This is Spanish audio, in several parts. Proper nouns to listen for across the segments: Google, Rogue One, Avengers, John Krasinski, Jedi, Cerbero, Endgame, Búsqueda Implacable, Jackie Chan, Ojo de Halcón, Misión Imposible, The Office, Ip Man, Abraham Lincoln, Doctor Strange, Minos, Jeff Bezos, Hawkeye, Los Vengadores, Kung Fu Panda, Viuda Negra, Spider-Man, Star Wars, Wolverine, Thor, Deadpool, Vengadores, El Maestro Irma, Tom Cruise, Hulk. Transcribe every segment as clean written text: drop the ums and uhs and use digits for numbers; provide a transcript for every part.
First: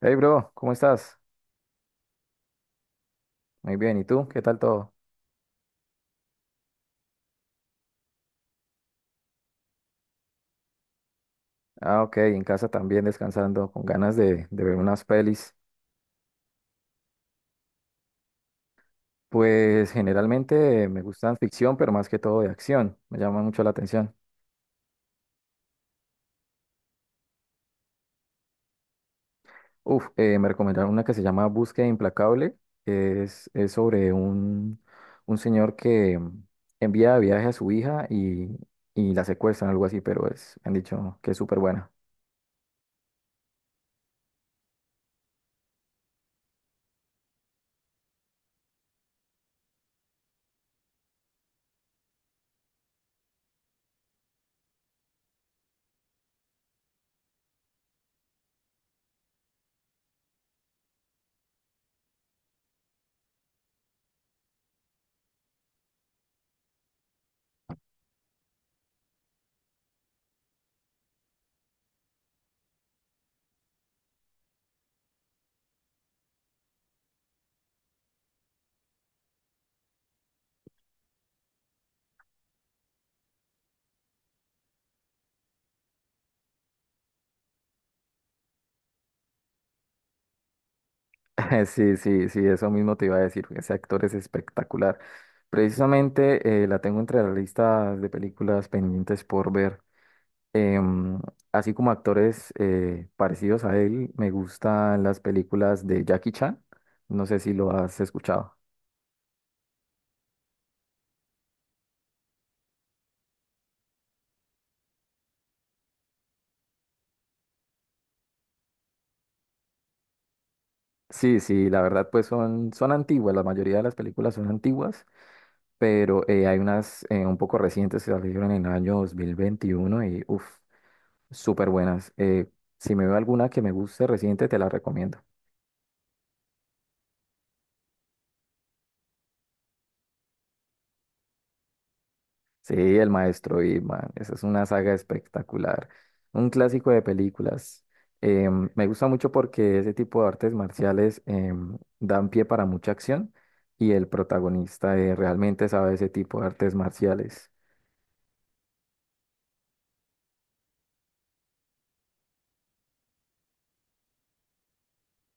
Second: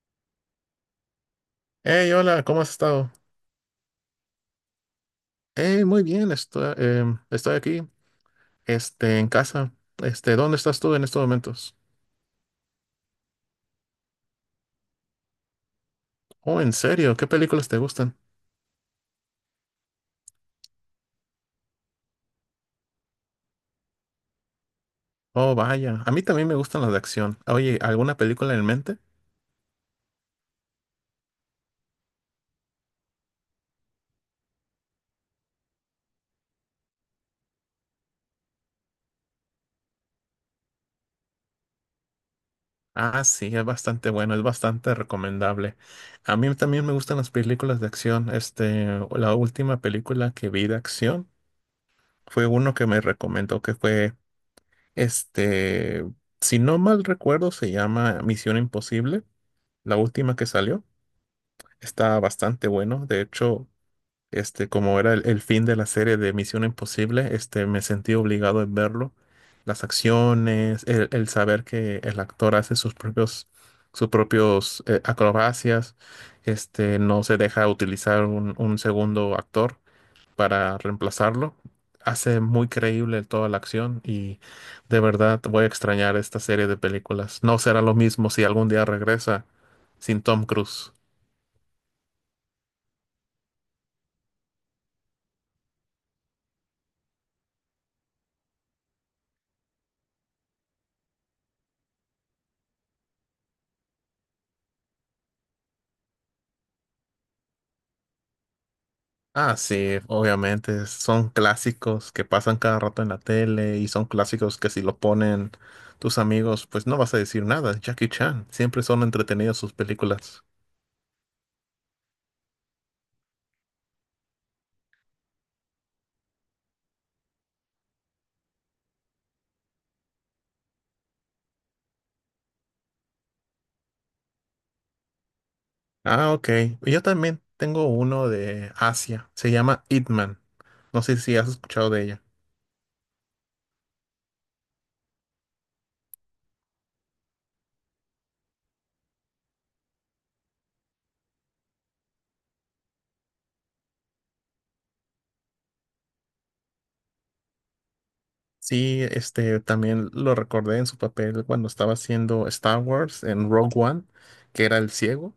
Hey bro, ¿cómo estás? Hey, hola, ¿cómo has estado? Muy bien, ¿y tú? ¿Qué tal todo? Hey, muy bien, estoy, estoy aquí, en casa. ¿Dónde estás tú en estos momentos? Ah, ok, en casa también descansando, con ganas de ver unas pelis. Oh, ¿en serio? ¿Qué películas te gustan? Pues generalmente me gustan ficción, pero más que todo de acción, me llama mucho la atención. Oh, vaya, a mí también me gustan las de acción. Oye, ¿alguna película en mente? Uf, me recomendaron una que se llama Búsqueda Implacable, es sobre un señor que envía de viaje a su hija y la secuestran, algo así, pero es, me han dicho que es súper buena. Ah, sí, es bastante bueno, es bastante recomendable. A mí también me gustan las películas de acción. La última película que vi de acción fue uno que me recomendó que fue, este, si no mal recuerdo, se llama Misión Imposible, la última que salió. Está bastante bueno. De hecho, como era el fin de la serie de Misión Imposible, me sentí obligado a verlo. Las acciones, el saber que el actor hace sus propios, sus propios acrobacias, no se deja utilizar un segundo actor para reemplazarlo. Hace muy creíble toda la acción y de verdad voy a extrañar esta serie de películas. No será lo mismo si algún día regresa sin Tom Cruise. Sí, sí, sí, eso mismo te iba a decir. Ese actor es espectacular. Precisamente la tengo entre las listas de películas pendientes por ver. Em, Así como actores parecidos a él, me gustan las películas de Jackie Chan. No sé si lo has escuchado. Ah, sí, obviamente. Son clásicos que pasan cada rato en la tele y son clásicos que si lo ponen tus amigos, pues no vas a decir nada. Jackie Chan, siempre son entretenidas sus películas. Sí, sí, la verdad, pues son antiguas. La mayoría de las películas son antiguas, pero hay unas un poco recientes que salieron en el año 2021 y uff. Súper buenas. Si me veo alguna que me guste reciente, te la recomiendo. Ah, ok. Yo también tengo uno de Asia. Se llama Ip Man. No sé si has escuchado de ella. Sí, El Maestro Irma. Esa es una saga espectacular. Un clásico de películas. Me gusta mucho porque ese tipo de artes marciales dan pie para mucha acción y el protagonista realmente sabe ese tipo de artes marciales. Sí, este también lo recordé en su papel cuando estaba haciendo Star Wars en Rogue One, que era el ciego.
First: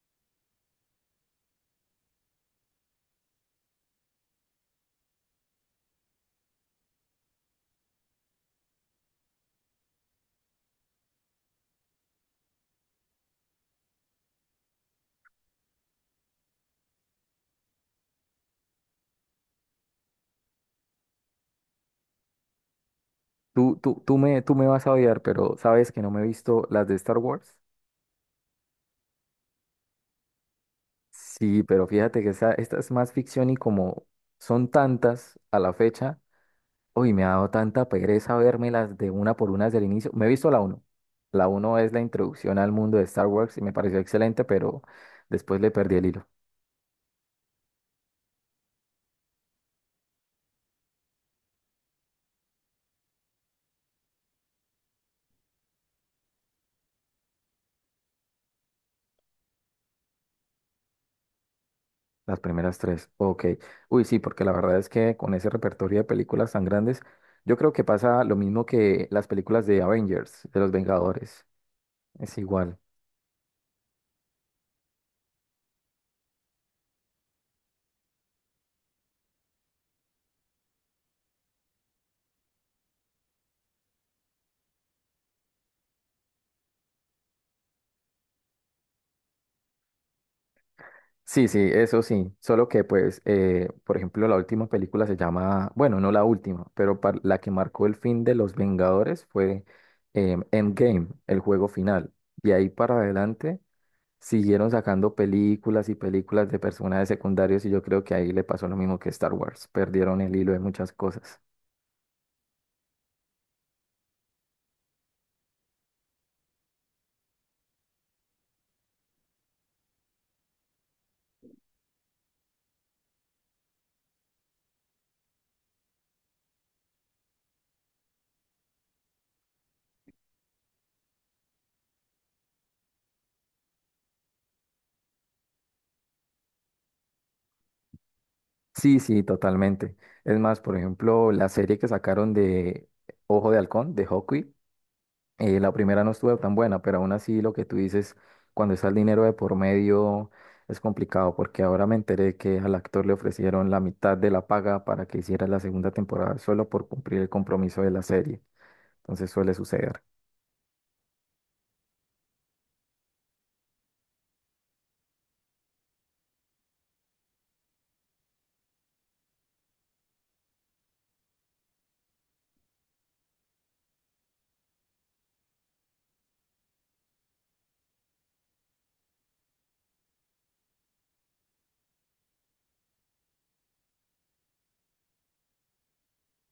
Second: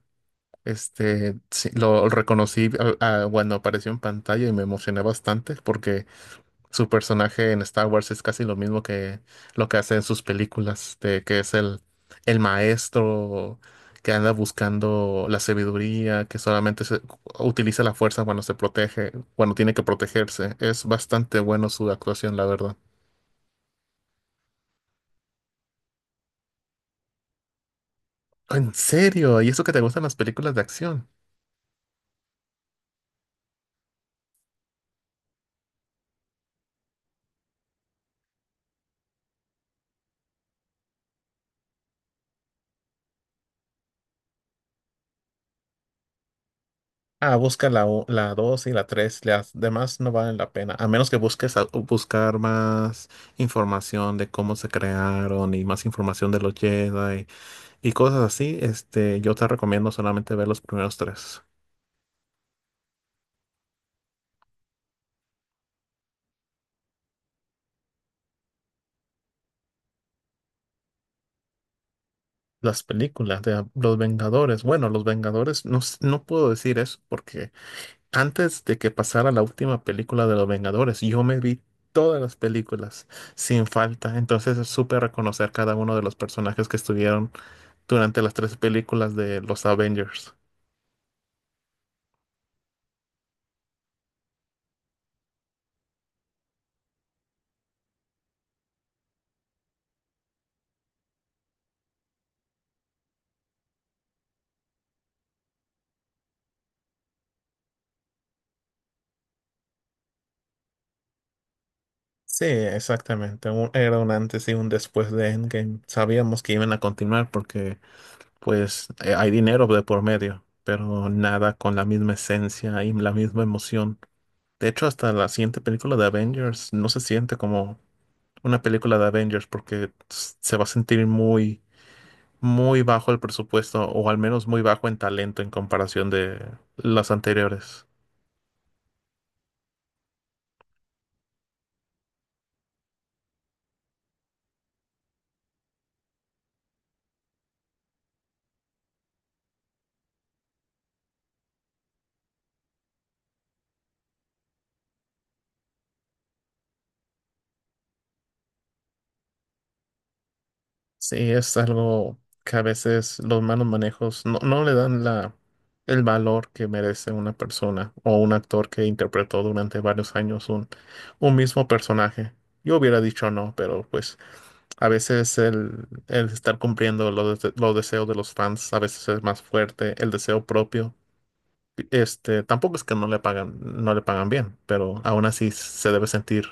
Este, sí, lo reconocí cuando apareció en pantalla y me emocioné bastante porque su personaje en Star Wars es casi lo mismo que lo que hace en sus películas, de que es el maestro que anda buscando la sabiduría, que utiliza la fuerza cuando se protege, cuando tiene que protegerse. Es bastante bueno su actuación, la verdad. Tú me vas a odiar, pero sabes que no me he visto las de Star Wars. En serio, ¿y eso que te gustan las películas de acción? Sí, pero fíjate que esa, esta es más ficción y como son tantas a la fecha. Uy, me ha dado tanta pereza vermelas de una por una desde el inicio. Me he visto la uno. La uno es la introducción al mundo de Star Wars y me pareció excelente, pero después le perdí el hilo. Ah, busca la 2 y la 3, las demás no valen la pena, a menos que busques buscar más información de cómo se crearon y más información de los Jedi y cosas así, yo te recomiendo solamente ver los primeros tres. Las primeras tres. Ok. Uy, sí, porque la verdad es que con ese repertorio de películas tan grandes, yo creo que pasa lo mismo que las películas de Avengers, de los Vengadores. Es igual. Las películas de Los Vengadores, bueno, Los Vengadores, no, no puedo decir eso porque antes de que pasara la última película de Los Vengadores, yo me vi todas las películas sin falta, entonces supe reconocer cada uno de los personajes que estuvieron durante las tres películas de los Avengers. Sí, sí, eso sí. Solo que, pues, por ejemplo, la última película se llama, bueno, no la última, pero la que marcó el fin de los Vengadores fue Endgame, el juego final. Y ahí para adelante siguieron sacando películas y películas de personajes secundarios y yo creo que ahí le pasó lo mismo que Star Wars. Perdieron el hilo de muchas cosas. Sí, exactamente. Era un antes y un después de Endgame. Sabíamos que iban a continuar porque, pues, hay dinero de por medio, pero nada con la misma esencia y la misma emoción. De hecho, hasta la siguiente película de Avengers no se siente como una película de Avengers porque se va a sentir muy, muy bajo el presupuesto o al menos muy bajo en talento en comparación de las anteriores. Sí, sí, totalmente. Es más, por ejemplo, la serie que sacaron de Ojo de Halcón, de Hawkeye. La primera no estuvo tan buena, pero aún así lo que tú dices, cuando está el dinero de por medio, es complicado, porque ahora me enteré que al actor le ofrecieron la mitad de la paga para que hiciera la segunda temporada solo por cumplir el compromiso de la serie. Entonces suele suceder. Sí, es algo que a veces los malos manejos no le dan la, el valor que merece una persona o un actor que interpretó durante varios años un mismo personaje. Yo hubiera dicho no, pero pues a veces el estar cumpliendo los deseos de los fans a veces es más fuerte, el deseo propio. Tampoco es que no le pagan, no le pagan bien, pero aún así se debe sentir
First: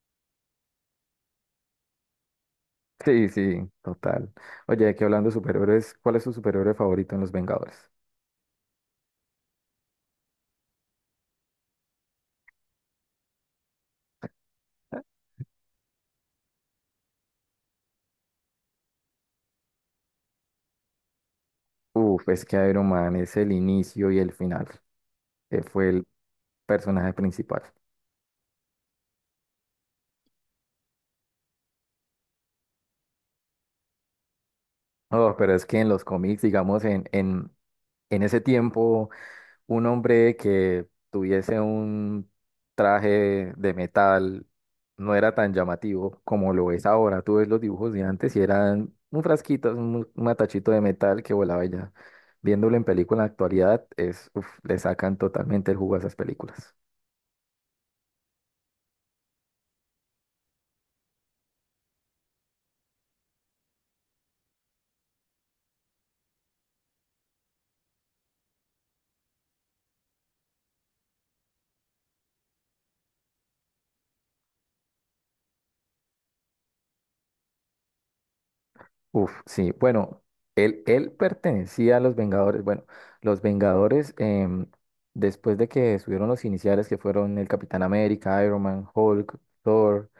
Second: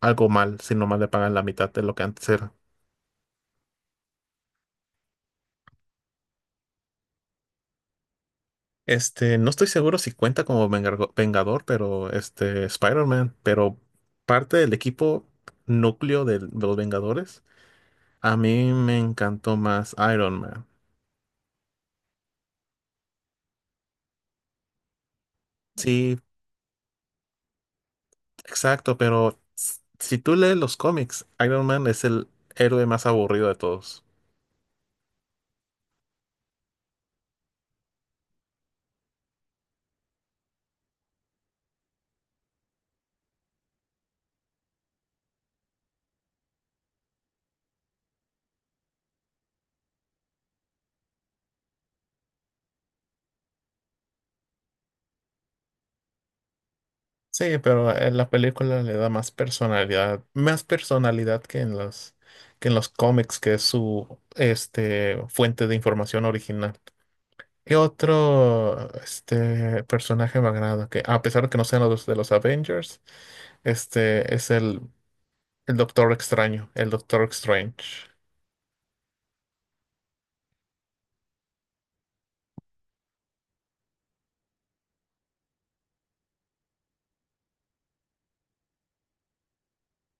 algo mal si nomás le pagan la mitad de lo que antes era. Sí, sí, total. Oye, aquí hablando de superhéroes, ¿cuál es tu superhéroe favorito en Los Vengadores? No estoy seguro si cuenta como Vengador, pero este, Spider-Man, pero parte del equipo núcleo de, los Vengadores, a mí me encantó más Iron Man. Uf, es que Iron Man es el inicio y el final. Fue el Sí, personaje principal. exacto, pero si tú lees los cómics, Iron Man es el héroe más aburrido de todos. Oh, pero es que en los cómics, digamos, en ese tiempo, un hombre que tuviese un traje de metal no era tan llamativo como lo es ahora. Tú ves los dibujos de antes y eran un frasquito, un matachito de metal que volaba y ya. Viéndolo en película en la actualidad, es, uf, le sacan totalmente el jugo a esas películas. Sí, pero en la película le da más personalidad que en que en los cómics, que es su, fuente de información original. ¿Qué otro personaje me agrada? Que a pesar de que no sean los de los Avengers, este es el Doctor Extraño, el Doctor Strange. Uf, sí. Bueno, él pertenecía a los Vengadores. Bueno, los Vengadores, después de que subieron los iniciales, que fueron el Capitán América, Iron Man, Hulk, Thor,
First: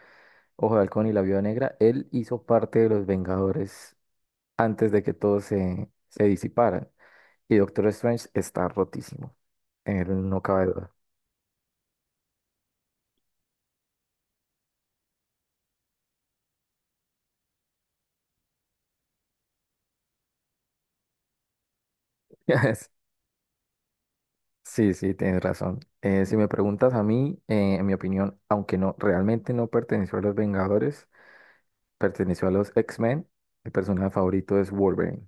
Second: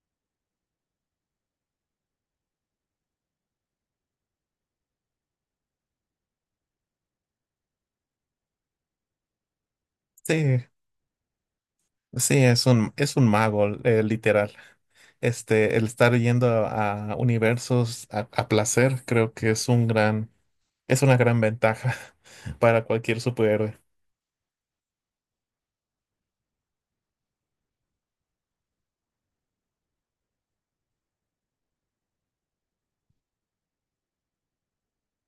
Ojo de Halcón y la Viuda Negra, él hizo parte de los Vengadores antes de que todos se disiparan. Y Doctor Strange está rotísimo. No Sí, cabe duda. sí, es un mago, literal. El estar yendo a universos a placer, creo que es un gran, es una gran ventaja para cualquier superhéroe. Sí, sí, tienes razón. Si me preguntas a mí, en mi opinión, aunque no realmente no perteneció a los Vengadores, perteneció a los X-Men. Mi personaje favorito es Wolverine.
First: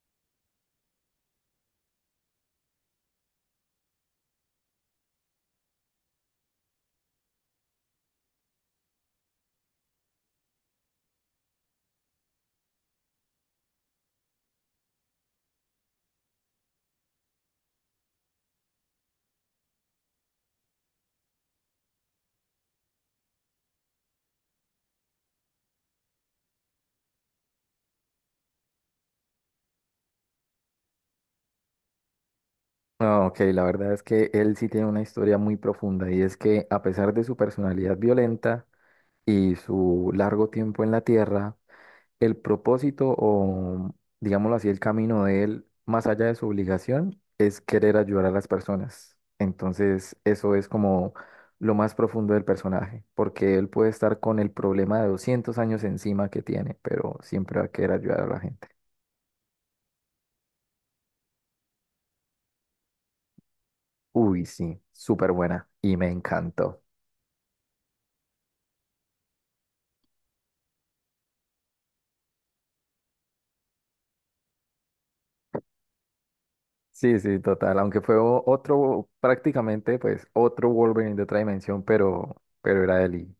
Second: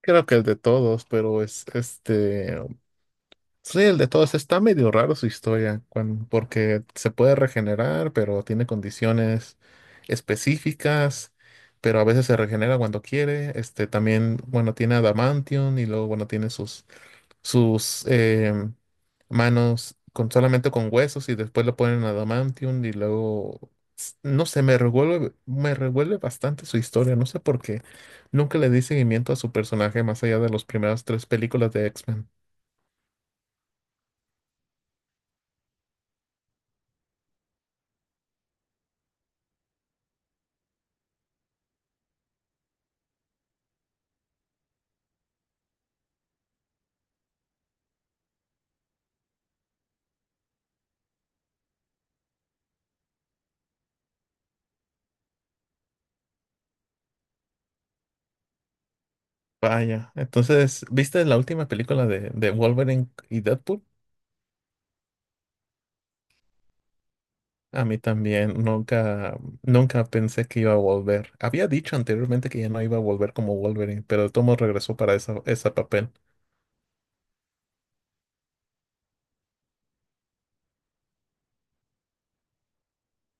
Creo que el de todos, pero es este. Sí, el de todos está medio raro su historia, porque se puede regenerar, pero tiene condiciones específicas, pero a veces se regenera cuando quiere. Este también, bueno, tiene adamantium y luego, bueno, tiene sus, sus manos con solamente con huesos y después lo ponen adamantium y luego, no sé, me revuelve bastante su historia, no sé por qué. Nunca le di seguimiento a su personaje más allá de las primeras tres películas de X-Men. Ah, ok, la verdad es que él sí tiene una historia muy profunda y es que a pesar de su personalidad violenta y su largo tiempo en la Tierra, el propósito o, digámoslo así, el camino de él, más allá de su obligación, es querer ayudar a las personas. Entonces, eso es como lo más profundo del personaje, porque él puede estar con el problema de 200 años encima que tiene, pero siempre va a querer ayudar a la gente. Vaya, entonces, ¿viste la última película de Wolverine y Deadpool? Uy, sí, súper buena y me encantó. A mí también nunca, nunca pensé que iba a volver. Había dicho anteriormente que ya no iba a volver como Wolverine, pero el tomo regresó para esa, ese papel. Sí, sí, total, aunque fue otro, prácticamente, pues, otro Wolverine de otra dimensión, pero era él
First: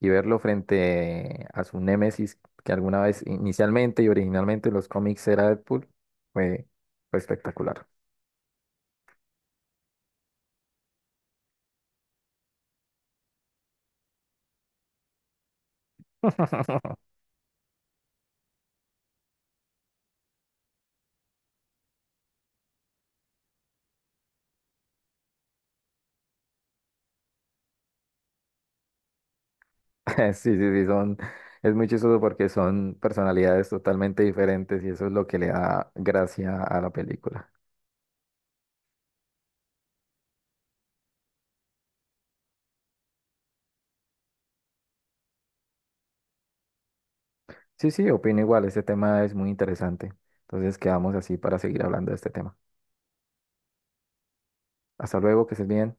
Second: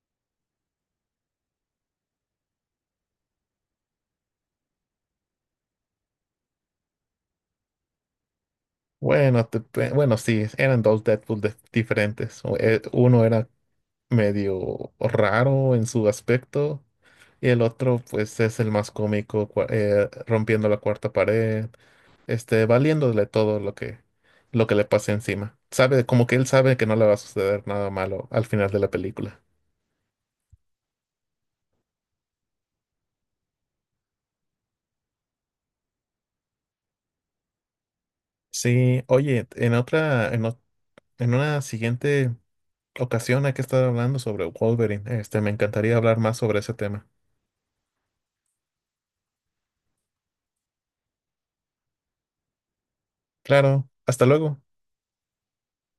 y verlo frente a su némesis que alguna vez inicialmente y originalmente en los cómics era Deadpool fue, fue espectacular. Bueno, sí, eran dos Deadpool diferentes. O, uno era medio raro en su aspecto. Y el otro, pues, es el más cómico, rompiendo la cuarta pared, valiéndole todo lo que le pase encima. Sabe, como que él sabe que no le va a suceder nada malo al final de la película. Sí, sí, sí, son, es muy chistoso porque son personalidades totalmente diferentes y eso es lo que le da gracia a la película. Sí, oye, en otra, en, ot- en una siguiente ocasión hay que estar hablando sobre Wolverine. Me encantaría hablar más sobre ese tema. Sí, sí, opino igual, este tema es muy interesante. Entonces quedamos así para seguir hablando de este tema. Claro, hasta luego. Hasta luego, que estés bien.